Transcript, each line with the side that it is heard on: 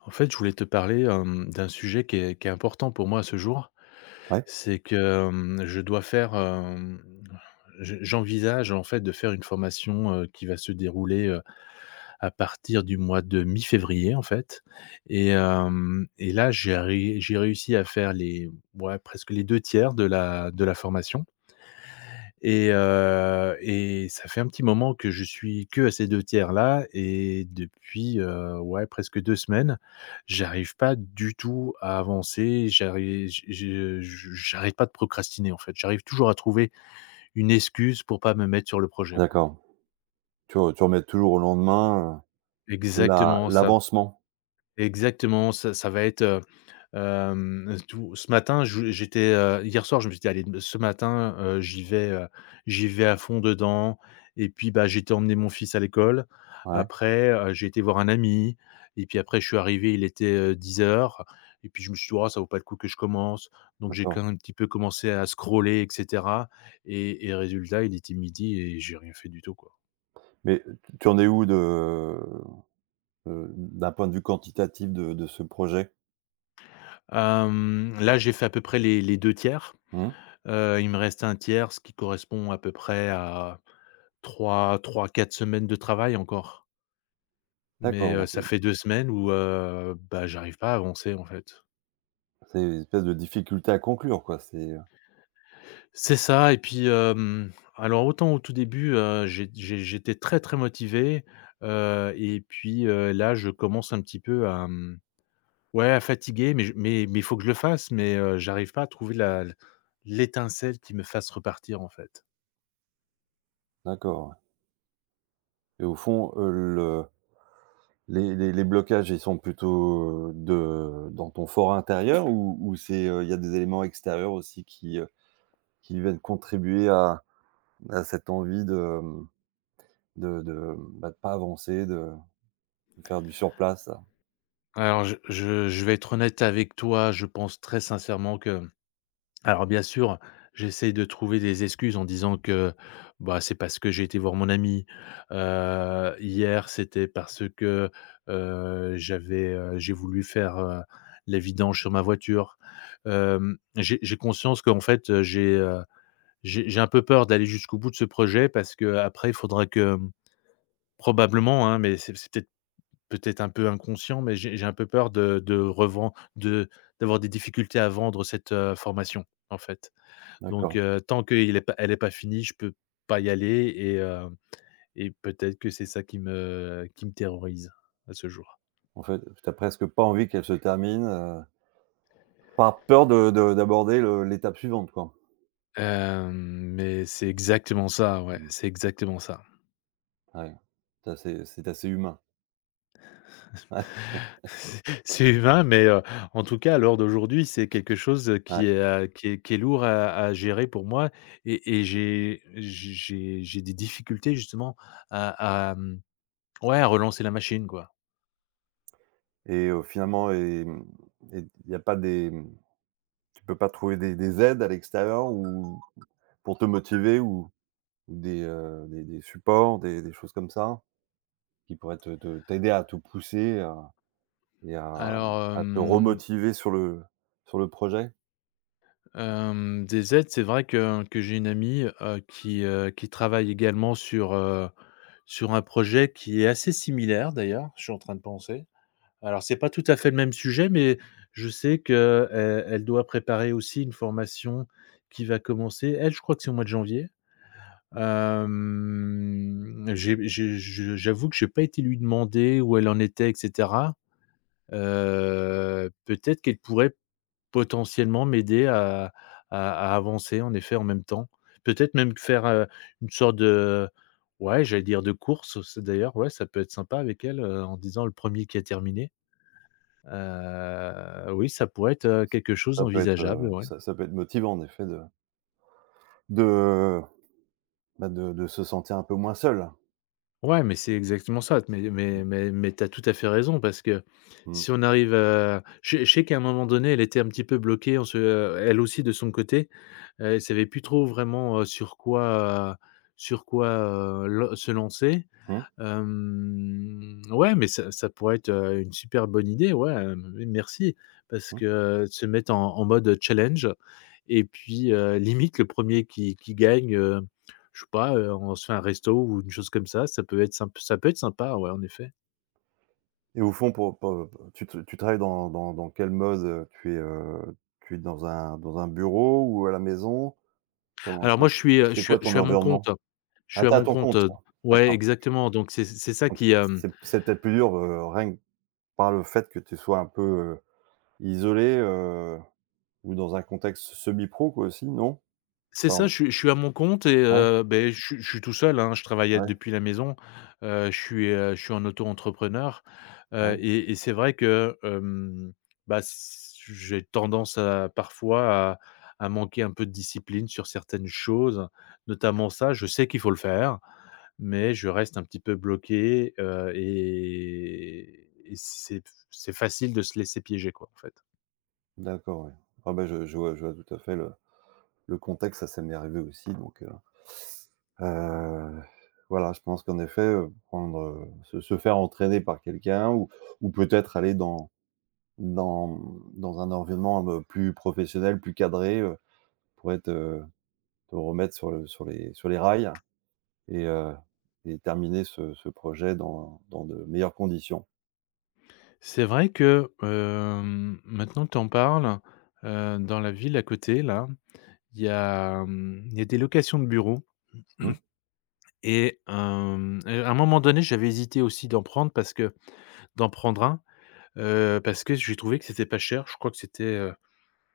left: En fait, je voulais te parler, d'un sujet qui est important pour moi à ce jour.
right: Ouais,
left: C'est que, je dois faire, je j'envisage en fait de faire une formation, qui va se dérouler, à partir du mois de mi-février en fait. Et là, j'ai réussi à faire les, ouais, presque les 2 tiers de la formation. Et ça fait un petit moment que je suis que à ces 2 tiers-là, et depuis, ouais, presque 2 semaines, j'arrive pas du tout à avancer. J'arrive j je j'arrête pas de procrastiner, en fait. J'arrive toujours à trouver une excuse pour pas me mettre sur le projet, quoi.
right: d'accord. Tu remets toujours au lendemain, l'a
left: Exactement, ça
right: l'avancement.
left: Exactement, ça va être, tout ce matin, je j'étais, hier soir, je me suis dit: «Allez, ce matin, j'y vais à fond dedans.» Et puis, bah, j'ai été emmener mon fils à l'école.
right: Ouais,
left: Après, j'ai été voir un ami et puis après je suis arrivé, il était, 10 heures. Et puis je me suis dit: «Oh, ça vaut pas le coup que je commence.» Donc j'ai
right: d'accord.
left: quand même un petit peu commencé à scroller, et cetera. Et résultat, il était midi et j'ai rien fait du tout, quoi.
right: Mais tu en es où de, d'un point de vue quantitatif de ce projet?
left: Là, j'ai fait à peu près les 2 tiers.
right: Mmh.
left: Il me reste un tiers, ce qui correspond à peu près à trois, trois, quatre semaines de travail encore. Mais,
right: D'accord, donc,
left: ça fait 2 semaines où, bah, j'arrive pas à avancer, en fait.
right: c'est une espèce de difficulté à conclure, quoi, c'est,
left: C'est ça, et puis, alors autant au tout début, j'étais très, très motivé, et puis, là, je commence un petit peu à, ouais, à fatiguer, mais je mais il faut que je le fasse, mais, j'arrive pas à trouver la l'étincelle qui me fasse repartir, en fait.
right: d'accord. Et au fond, le les blocages, ils sont plutôt, de dans ton fort intérieur ou c'est, il y a des éléments extérieurs aussi qui viennent contribuer à cette envie de, de, bah, de pas avancer, de faire du sur place, là.
left: Alors je vais être honnête avec toi, je pense très sincèrement que, alors bien sûr, j'essaye de trouver des excuses en disant que, bah, c'est parce que j'ai été voir mon ami, hier c'était parce que, j'avais, j'ai voulu faire, les vidanges sur ma voiture. J'ai conscience qu'en fait, j'ai, j'ai un peu peur d'aller jusqu'au bout de ce projet parce que après, il faudra que, probablement, hein, mais c'est peut-être un peu inconscient, mais j'ai un peu peur de reven de d'avoir des difficultés à vendre cette, formation, en fait. Donc,
right: D'accord.
left: tant qu'elle est pas finie, je peux pas y aller. Et peut-être que c'est ça qui me terrorise à ce jour.
right: En fait, tu as presque pas envie qu'elle se termine, par peur de d'aborder le l'étape suivante, quoi.
left: Hem, mais c'est exactement ça, ouais,
right: Mmh.
left: c'est exactement ça.
right: Ouais. C'est assez humain. Ouais,
left: C'est humain, mais, en tout cas, à l'heure d'aujourd'hui, c'est quelque chose
right: ouais
left: qui est, qui est lourd à gérer pour moi, et j'ai des difficultés justement à, ouais, à relancer la machine, quoi.
right: et finalement et et il y a pas tu peux pas trouver des aides à l'extérieur ou pour te motiver ou des, des supports, des choses comme ça? Qui pourraient te t'aider à te pousser à et à
left: Alors,
right: à te remotiver sur le projet?
left: Des aides, c'est vrai que j'ai une amie, qui travaille également sur, sur un projet qui est assez similaire, d'ailleurs, je suis en train de penser. Alors c'est pas tout à fait le même sujet, mais je sais qu'elle elle elle doit préparer aussi une formation qui va commencer. Elle, je crois que c'est au mois de janvier. J'avoue que j'ai pas été lui demander où elle en était, et cetera. Peut-être qu'elle pourrait potentiellement m'aider à avancer en effet en même temps. Peut-être même faire, une sorte de, ouais, j'allais dire, de course, c'est d'ailleurs, ouais, ça peut être sympa avec elle, en disant: le premier qui a terminé. Oui, ça pourrait être, quelque chose
right: Ça peut être,
left: d'envisageable, ouais.
right: ça peut être motivant en effet de, bah, de se sentir un peu moins seul.
left: Ouais, mais c'est exactement ça, mais
right: Mmh,
left: mais mais mais tu as tout à fait raison parce que
right: mmh,
left: si on arrive, je sais qu'à un moment donné, elle était un petit peu bloquée, on se elle aussi de son côté. Ils savaient plus trop vraiment, sur quoi, sur quoi, le se lancer.
right: mmh,
left: Ouais, mais ça pourrait être, une super bonne idée, ouais, oui, merci, parce
right: mmh.
left: que se mettre en mode challenge et puis, limite le premier qui gagne, je sais pas, on se fait un resto ou une chose comme ça peut être symp ça peut être sympa, ouais, en effet.
right: Et au fond pour tu travailles dans dans quel mode, heu? Tu es dans un bureau ou à la maison? Comment
left: Alors moi
right: comment
left: je suis, heu, je
right: c'est
left: suis
right: quoi
left: je
right: ton
left: suis à mon compte.
right: environnement?
left: Je
right: Ah,
left: suis à
right: t'es à
left: mon
right: ton
left: compte,
right: compte? Toi.
left: ouais,
right: D'accord,
left: exactement, donc c'est ça
right: donc
left: qui, hem
right: c'est peut-être plus dur, rien que par le fait que tu sois un peu, isolé, ou dans un contexte semi-pro quoi aussi, non?
left: c'est ça,
right: Pardon.
left: je suis à mon compte et,
right: Ouais,
left: beh, je suis tout seul, hein, je travaille à
right: ouais,
left: depuis la maison. Je suis en auto-entrepreneur, heu
right: ouais,
left: et et c'est vrai que, bah, s j'ai tendance à parfois à manquer un peu de discipline sur certaines choses, notamment ça. Je sais qu'il faut le faire, mais je reste un petit peu bloqué, et c'est facile de se laisser piéger, quoi, en fait.
right: d'accord, ouais. Ah ben je vois je vois tout à fait le contexte, ça m'est arrivé aussi donc heu, voilà, je pense qu'en effet, prendre, se faire entraîner par quelqu'un ou peut-être aller dans, dans un environnement, plus professionnel, plus cadré, pourrait te te remettre sur le sur les rails et heu et terminer ce ce projet dans de meilleures conditions.
left: C'est vrai que, maintenant que tu en parles, dans la ville à côté là, il y a des locations de bureaux,
right: Mmh,
left: et à un moment donné, j'avais hésité aussi d'en prendre parce que, d'en prendre un, parce que j'ai trouvé que c'était pas cher. Je crois que c'était,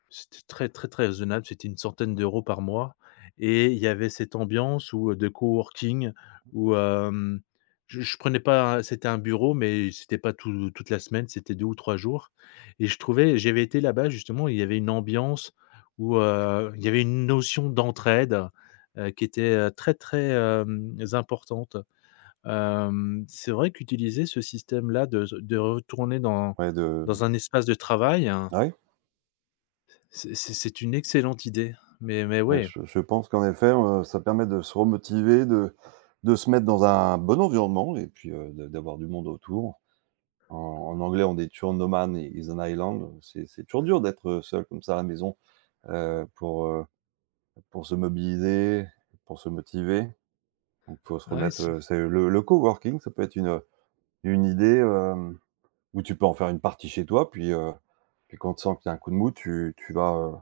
left: c'était très, très, très raisonnable, c'était une centaine d'euros par mois et il y avait cette ambiance où, de coworking, où, je prenais pas, c'était un bureau, mais c'était pas toute la semaine, c'était 2 ou 3 jours, et je trouvais j'avais été là-bas justement, il y avait une ambiance où, il y avait une notion d'entraide, qui était, très, très, importante. C'est vrai qu'utiliser ce système-là, de retourner dans
right: ouais de
left: dans un espace de travail,
right: ouais.
left: c'est une excellente idée, mais
right: Ouais,
left: ouais,
right: je pense qu'en effet, ça permet de se remotiver, de se mettre dans un bon environnement et puis, de d'avoir du monde autour. En en anglais, on dit «You're no man is an island». C'est toujours dur d'être seul comme ça à la maison, heu, pour, heu, pour se mobiliser, pour se motiver. Donc faut se
left: ouais,
right: remettre, c'est le coworking, ça peut être une idée, où tu peux en faire une partie chez toi puis, puis quand tu sens qu'il y a un coup de mou, tu vas,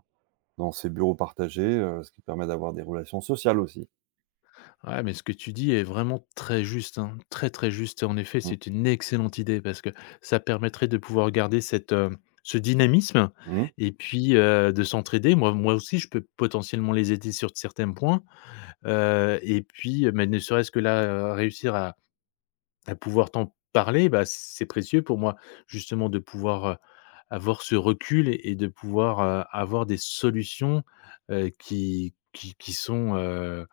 right: dans ces bureaux partagés, ce qui permet d'avoir des relations sociales aussi.
left: mais ce que tu dis est vraiment très juste, hein, très, très juste. En effet,
right: Mmh.
left: c'est une excellente idée parce que ça permettrait de pouvoir garder ce dynamisme
right: Mmh.
left: et puis, de s'entraider. Moi aussi, je peux potentiellement les aider sur certains points, mais ne serait-ce que là, réussir à pouvoir t'en parler, bah, c'est précieux pour moi, justement de pouvoir, avoir ce recul, et de pouvoir, avoir des solutions, qui sont,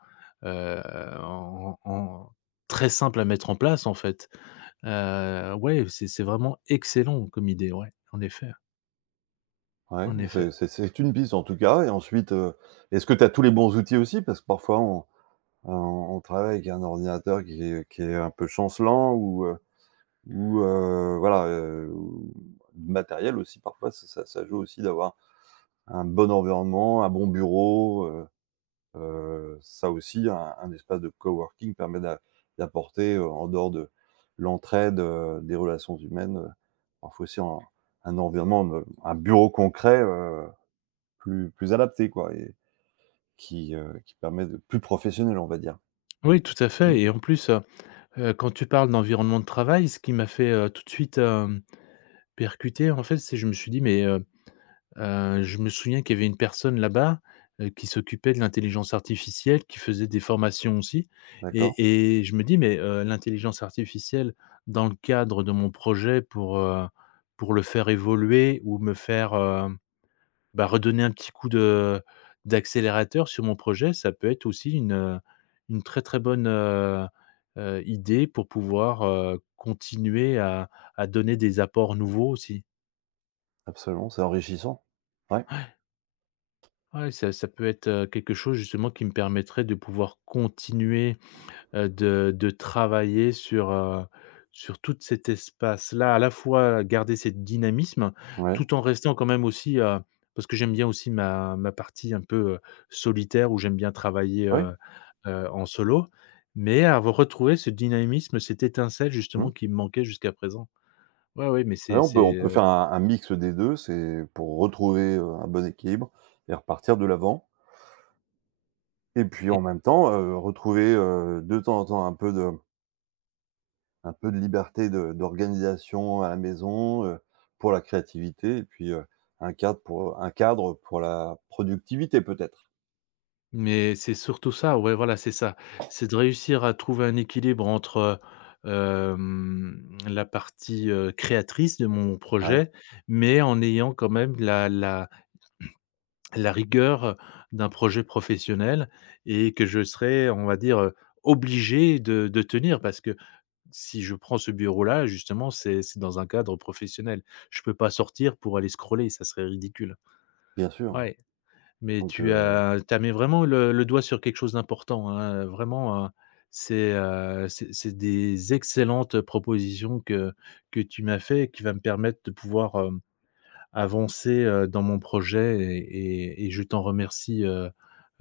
left: heu, en en très simples à mettre en place, en fait. Ouais, c'est vraiment excellent comme idée, ouais, en effet,
right: Ouais,
left: en effet.
right: c'est c'est une piste en tout cas et ensuite, est-ce que tu as tous les bons outils aussi? Parce que parfois on on travaille avec un ordinateur qui est un peu chancelant ou, voilà, ou le matériel aussi parfois ça ça joue aussi d'avoir un bon environnement, un bon bureau, ça aussi un espace de coworking permet d'apporter, en dehors de l'entraide, des relations humaines, parfois aussi en un environnement, un bureau concret, plus adapté quoi et qui permet de plus professionnel, on va dire.
left: Oui, tout à
right: Mmh,
left: fait, et en plus, quand tu parles d'environnement de travail, ce qui m'a fait, tout de suite, percuter, en fait, c'est je me suis dit: «Mais, je me souviens qu'il y avait une personne là-bas, qui s'occupait de l'intelligence artificielle, qui faisait des formations aussi,
right: d'accord,
left: je me dis: mais, l'intelligence artificielle dans le cadre de mon projet pour, le faire évoluer, ou me faire, bah, redonner un petit coup de d'accélérateur sur mon projet, ça peut être aussi une très, très bonne, idée pour pouvoir, continuer à donner des apports nouveaux aussi.»
right: absolument, c'est enrichissant. Ouais,
left: Ouais, ça peut être, quelque chose justement qui me permettrait de pouvoir continuer, de travailler sur, sur tout cet espace-là, à la fois garder cette dynamisme,
right: ouais,
left: tout en restant quand même aussi, parce que j'aime bien aussi ma partie un peu, solitaire où j'aime bien travailler,
right: ouais,
left: en solo, mais avoir retrouvé ce dynamisme, cette étincelle
right: mmh.
left: justement qui me manquait jusqu'à présent. Ouais, ouais, mais
right: Ouais,
left: c'est c'est,
right: on peut
left: heu
right: faire un mix des 2 c'est pour retrouver, un bon équilibre et repartir de l'avant et puis en même temps, retrouver, de temps en temps un peu de liberté de d'organisation à la maison, pour la créativité et puis, un cadre pour la productivité peut-être.
left: Mais c'est surtout ça, ouais, voilà, c'est ça. C'est de réussir à trouver un équilibre entre, la partie, créatrice de mon
right: Ouais,
left: projet, mais en ayant quand même la rigueur d'un projet professionnel, et que je serai, on va dire, obligé de tenir parce que si je prends ce bureau-là, justement, c'est dans un cadre professionnel. Je peux pas sortir pour aller scroller, ça serait ridicule.
right: bien sûr,
left: Ouais. Mais
right: donc
left: tu
right: heu
left: as tu as mis vraiment le doigt sur quelque chose d'important, hein, vraiment, c'est des excellentes propositions que tu m'as fait, et qui va me permettre de pouvoir, avancer, dans mon projet, et je t'en remercie, heu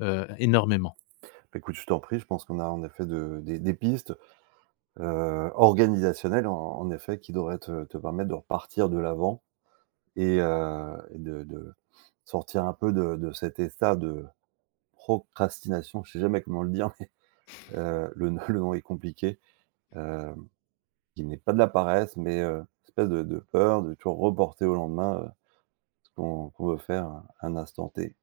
left: heu, énormément.
right: bah, écoute, je t'en prie, je pense qu'on a en effet de des pistes, organisationnelles en effet qui devraient te te permettre de repartir de l'avant et de sortir un peu de cet état de procrastination, je sais jamais comment le dire, mais le le nom est compliqué, heu, qui n'est pas de la paresse, mais espèce de peur de toujours reporter au lendemain, ce qu'on qu'on veut faire à un instant T.